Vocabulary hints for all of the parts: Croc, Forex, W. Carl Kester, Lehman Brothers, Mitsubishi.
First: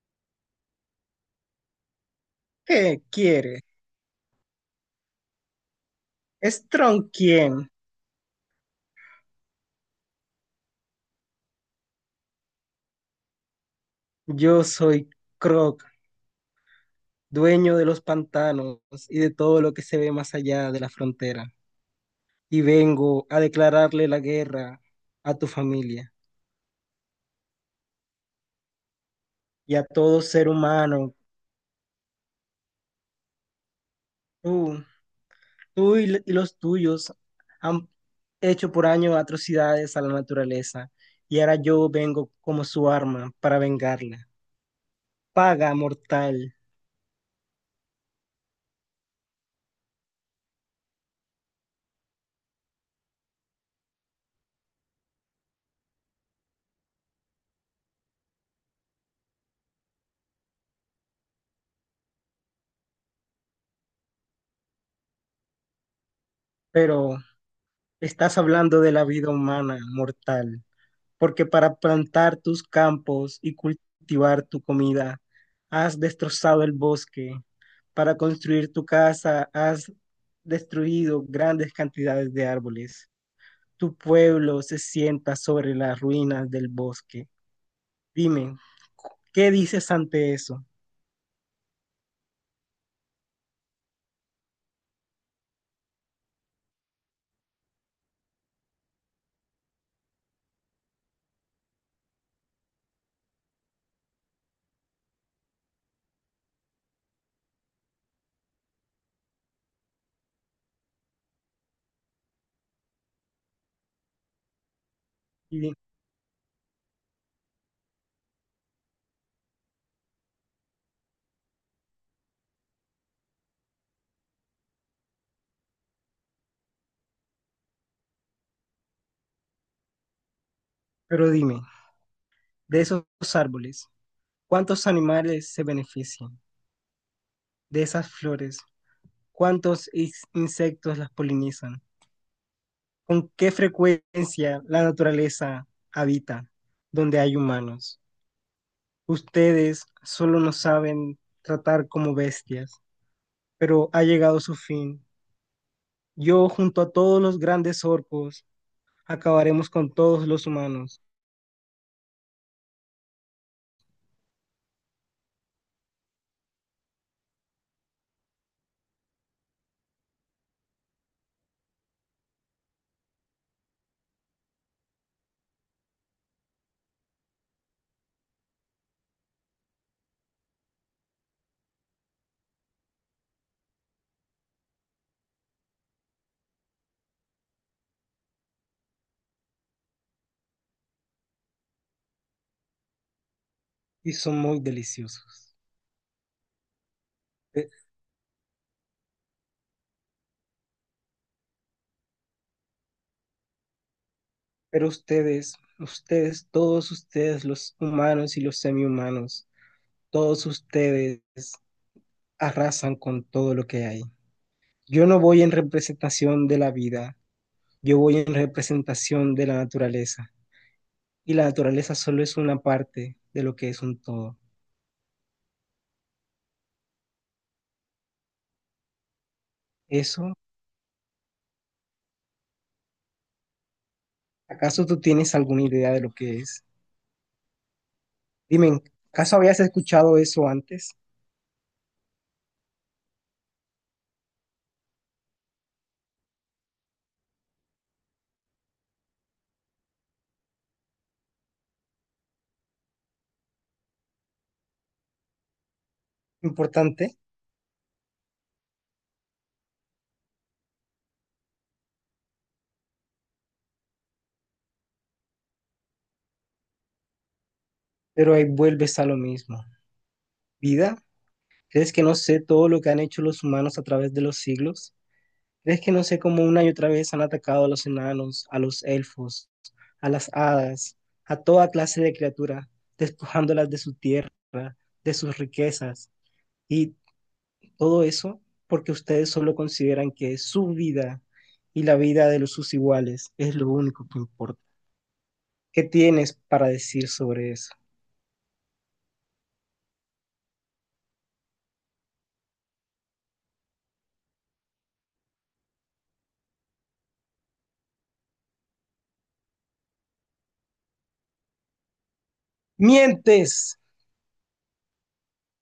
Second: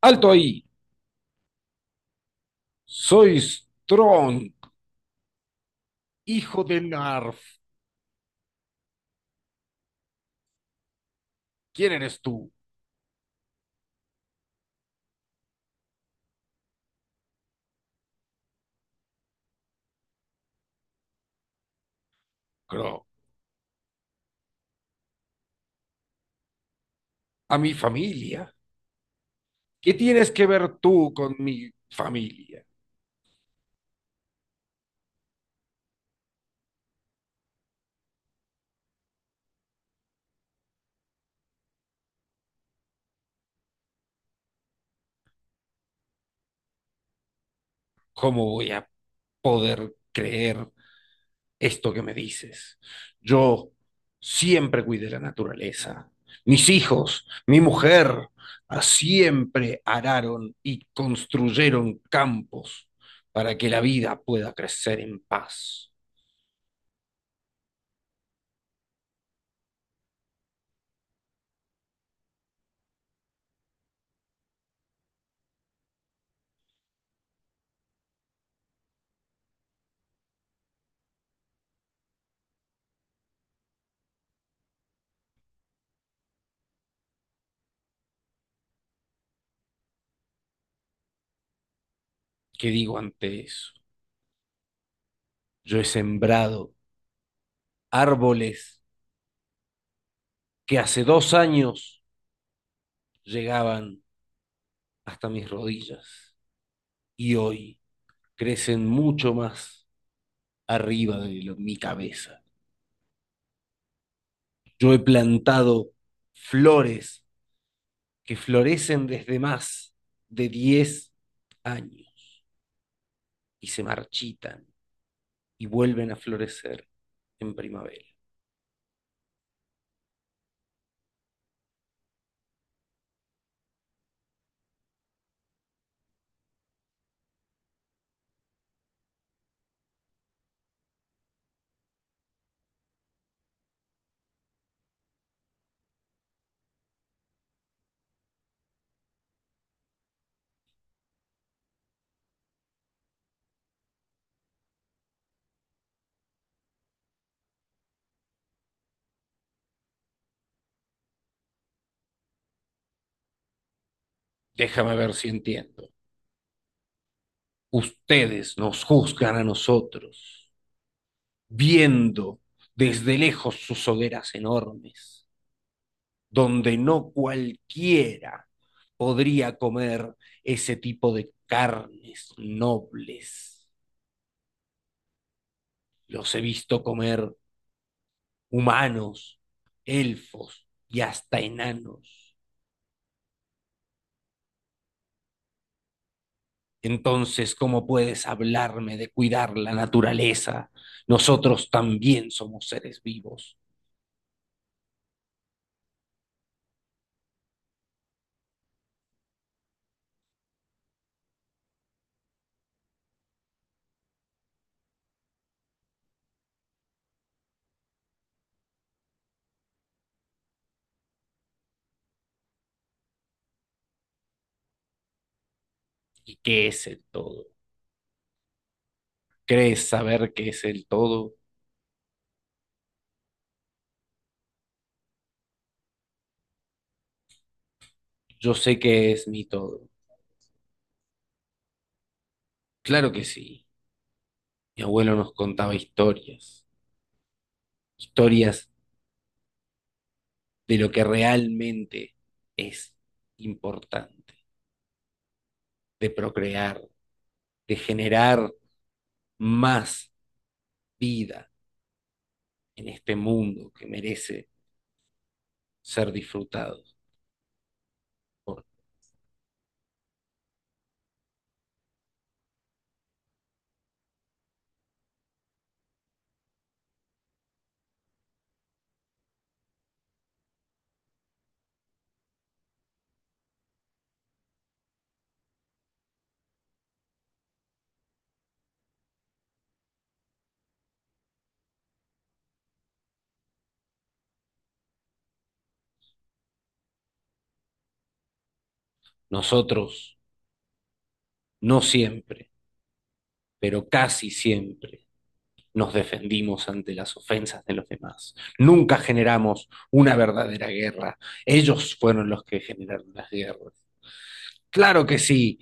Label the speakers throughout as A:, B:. A: Alto ahí.
B: ¿Qué
A: Soy
B: quiere?
A: Strong, hijo de
B: ¿Strong
A: Narf.
B: quién?
A: ¿Quién eres tú?
B: Yo soy Croc, dueño de los pantanos y de todo lo que se ve más allá de la frontera. Y
A: Croc.
B: vengo a declararle la guerra a tu familia
A: A mi familia.
B: y a
A: ¿Qué
B: todo
A: tienes que
B: ser
A: ver tú
B: humano.
A: con mi familia?
B: Tú, tú y los tuyos han hecho por años atrocidades a la naturaleza y ahora yo vengo como su arma para vengarla. Paga, mortal,
A: ¿Cómo voy a poder creer esto que me dices? Yo siempre cuidé la naturaleza. Mis hijos, mi mujer, siempre araron y construyeron campos para que la vida pueda crecer en paz.
B: pero estás hablando de la vida humana, mortal. Porque para plantar tus campos y cultivar tu comida, has destrozado el bosque, para construir tu casa, has destruido grandes cantidades de árboles. Tu pueblo se sienta sobre las ruinas del bosque. Dime, ¿qué dices ante eso?
A: ¿Qué digo ante eso? Yo he sembrado árboles que hace 2 años llegaban hasta mis rodillas y hoy crecen mucho más arriba de mi cabeza. Yo he
B: Y- di-
A: plantado flores que florecen desde más de 10 años y se marchitan y vuelven a florecer en primavera.
B: Pero dime, de esos árboles, ¿cuántos animales se benefician? De esas flores, ¿cuántos insectos las polinizan? ¿Con qué frecuencia la naturaleza habita donde hay humanos? Ustedes solo nos saben tratar como bestias, pero ha llegado su fin. Yo junto a todos los grandes orcos acabaremos con todos los humanos
A: Déjame ver si entiendo. Ustedes nos juzgan a nosotros viendo desde lejos sus hogueras enormes, donde no cualquiera podría comer ese tipo de carnes nobles. Los he visto comer humanos, elfos y hasta enanos.
B: y son muy deliciosos.
A: Entonces,
B: Pe-
A: ¿cómo puedes hablarme de cuidar la naturaleza? Nosotros también somos seres vivos.
B: Pero ustedes, todos ustedes, los humanos y los semihumanos, todos ustedes arrasan con todo lo que hay. Yo no voy en representación de la vida, yo voy en representación de la naturaleza y la naturaleza solo es una parte de lo que es un todo.
A: ¿Y qué es el todo? ¿Crees saber
B: ¿Eso?
A: qué es el todo?
B: ¿Acaso tú tienes alguna idea de lo que es?
A: Yo sé
B: Dime,
A: que es
B: ¿acaso
A: mi
B: habías
A: todo.
B: escuchado eso antes?
A: Claro que sí. Mi abuelo nos contaba historias, historias de lo que realmente es importante, de procrear,
B: Importante,
A: de generar más vida en este mundo que merece ser disfrutado
B: pero ahí
A: por
B: vuelves a lo mismo. ¿Vida? ¿Crees que no sé todo lo que han hecho los humanos a través de los siglos? ¿Crees que no sé cómo una y otra vez han atacado a los enanos, a los elfos, a las hadas, a toda clase de criatura, despojándolas de su tierra, de sus riquezas? Y todo eso porque ustedes solo consideran que su vida y la vida de los sus iguales es lo único que importa. ¿Qué tienes para decir sobre eso?
A: nosotros, no siempre, pero casi siempre. Nos defendimos ante las ofensas de los demás. Nunca generamos una verdadera guerra. Ellos fueron los que generaron las
B: ¡Mientes!
A: guerras. Claro que sí,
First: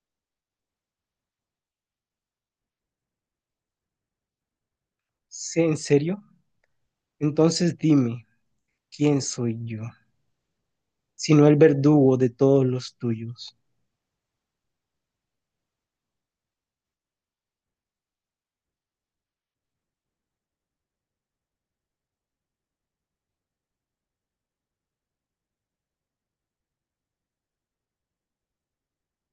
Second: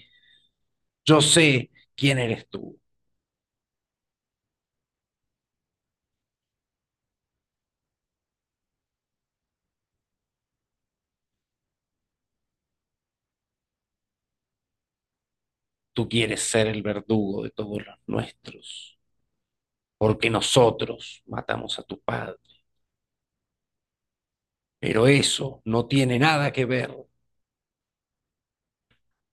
A: yo sé quién eres tú.
B: ¿Sí? ¿En serio? Entonces dime, ¿quién soy yo? Sino el verdugo de todos los tuyos.
A: Tú quieres ser el verdugo de todos los nuestros, porque nosotros matamos a tu padre. Pero eso no tiene nada que ver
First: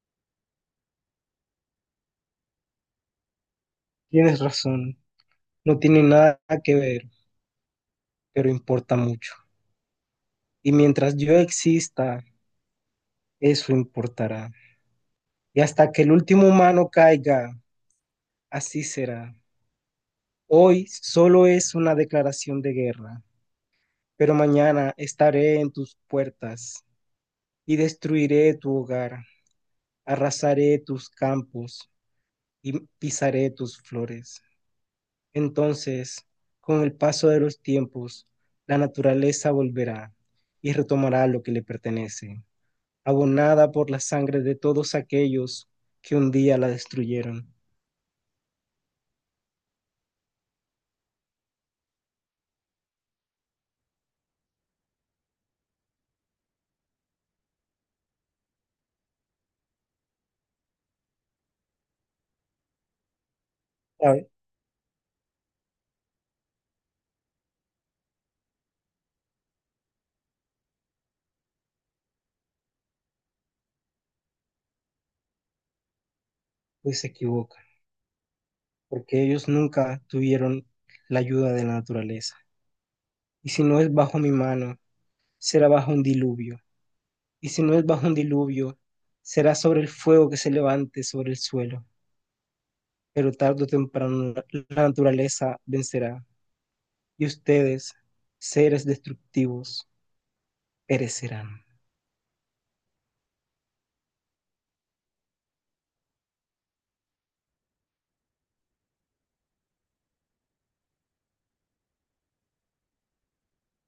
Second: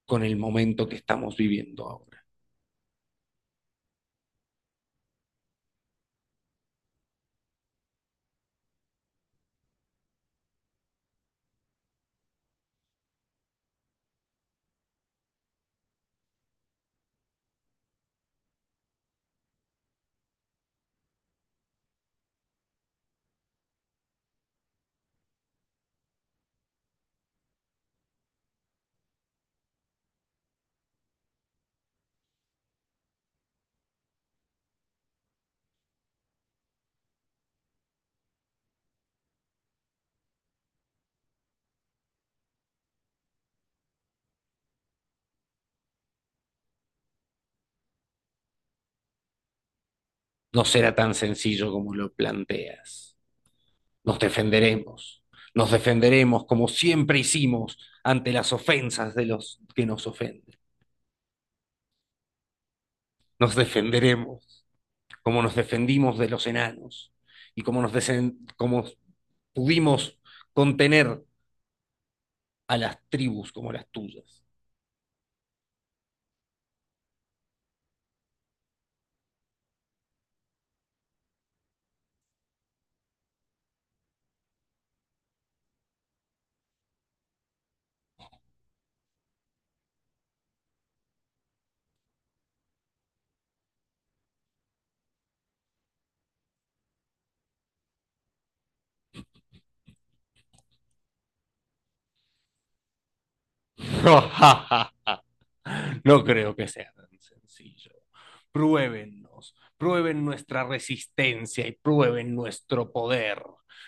A: con el momento que estamos viviendo ahora.
B: Tienes razón, no tiene nada que ver, pero importa mucho. Y mientras yo exista, eso importará. Y hasta que el último humano caiga, así será. Hoy solo es una declaración de guerra, pero mañana estaré en tus puertas y destruiré tu hogar, arrasaré tus campos y pisaré tus flores. Entonces, con el paso de los tiempos, la naturaleza volverá y retomará lo que le pertenece, abonada por la sangre de todos aquellos que un día la destruyeron.
A: No será tan sencillo como lo planteas. Nos defenderemos. Nos defenderemos como siempre hicimos ante las ofensas de los que nos ofenden. Nos
B: ¿Sabe?
A: defenderemos. Cómo nos defendimos de los enanos y cómo pudimos contener a las tribus como las tuyas.
B: Pues se equivoca, porque ellos nunca tuvieron la ayuda de la naturaleza. Y si no es bajo mi mano, será bajo un diluvio, y si no es bajo un diluvio, será sobre el fuego que se levante sobre el suelo, pero tarde o temprano la naturaleza vencerá, y ustedes, seres destructivos, perecerán.
A: No creo que sea tan sencillo. Pruébennos, prueben nuestra resistencia y prueben nuestro poder.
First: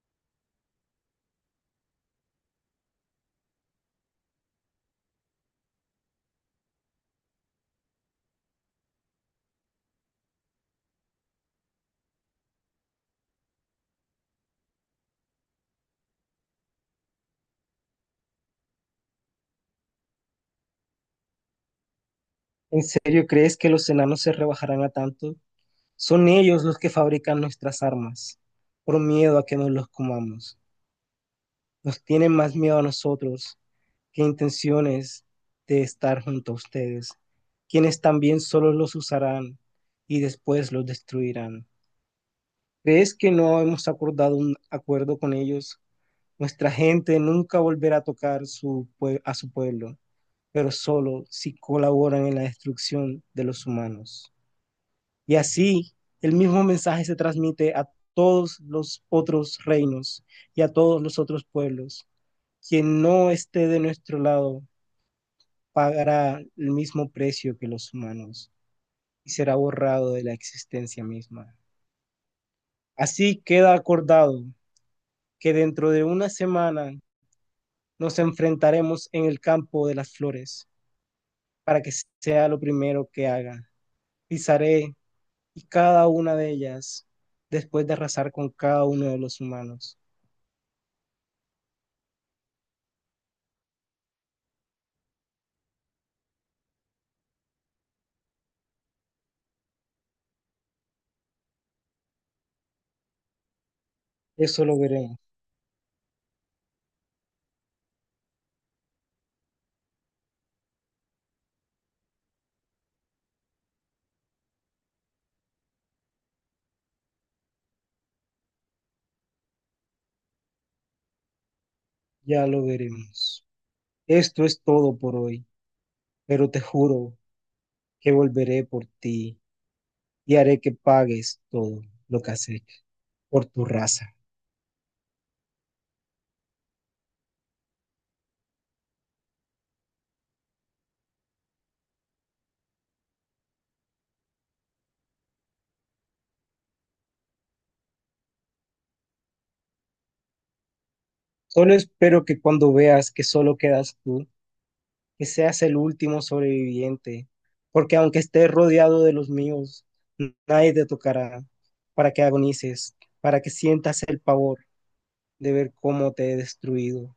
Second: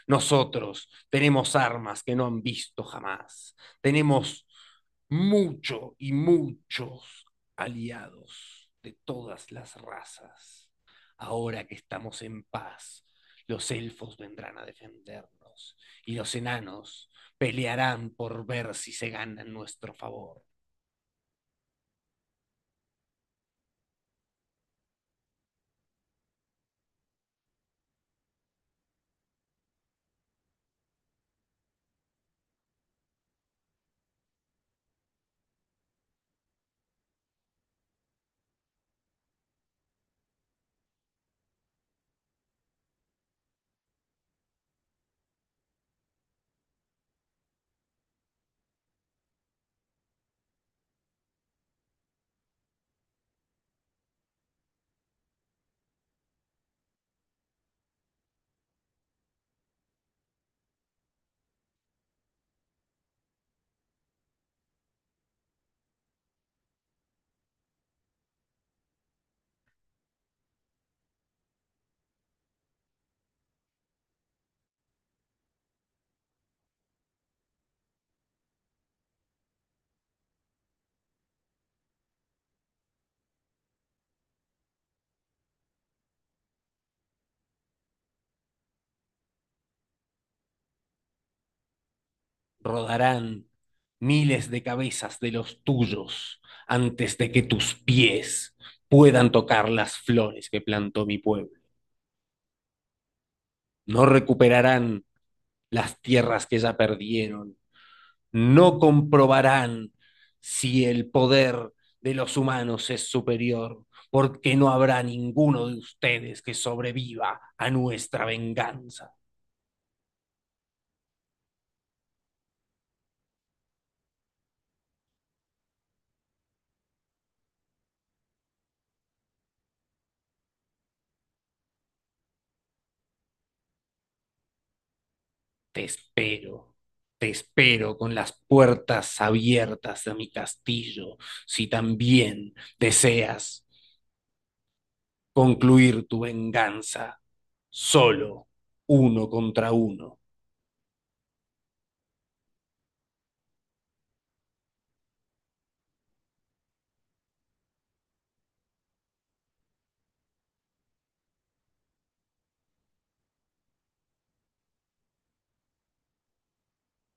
A: Nosotros tenemos armas que no han visto jamás. Tenemos mucho y muchos aliados de todas las razas. Ahora que estamos en paz, los elfos vendrán a defendernos y los enanos pelearán por ver si se ganan nuestro favor.
B: ¿En serio crees que los enanos se rebajarán a tanto? Son ellos los que fabrican nuestras armas, por miedo a que nos los comamos. Nos tienen más miedo a nosotros qué intenciones de estar junto a ustedes, quienes también solo los usarán y después los destruirán. ¿Crees que no hemos acordado un acuerdo con ellos? Nuestra gente nunca volverá a tocar su a su pueblo, pero solo si colaboran en la destrucción de los humanos. Y así el mismo mensaje se transmite a todos los otros reinos y a todos los otros pueblos. Quien no esté de nuestro lado pagará el mismo precio que los humanos y será borrado de la existencia misma. Así queda acordado que dentro de una semana nos enfrentaremos en el campo de las flores para que sea lo primero que haga. Pisaré y cada una de ellas después de arrasar con cada uno de los humanos.
A: Rodarán miles de cabezas de los tuyos antes de que tus pies puedan tocar las flores que plantó mi pueblo. No
B: Eso lo
A: recuperarán
B: veremos,
A: las tierras que ya perdieron, no comprobarán si el poder de los humanos es superior, porque no habrá ninguno de ustedes que sobreviva a nuestra venganza.
B: ya lo veremos. Esto es todo por hoy, pero te juro que volveré por ti. Y haré que pagues todo lo que has hecho por tu raza.
A: Te espero, te espero con las puertas abiertas de mi castillo, si también deseas concluir tu venganza, solo uno contra uno.
B: Solo espero que cuando veas que solo quedas tú, que seas el último sobreviviente, porque aunque estés rodeado de los míos, nadie te tocará para que agonices, para que sientas el pavor de ver cómo te he destruido.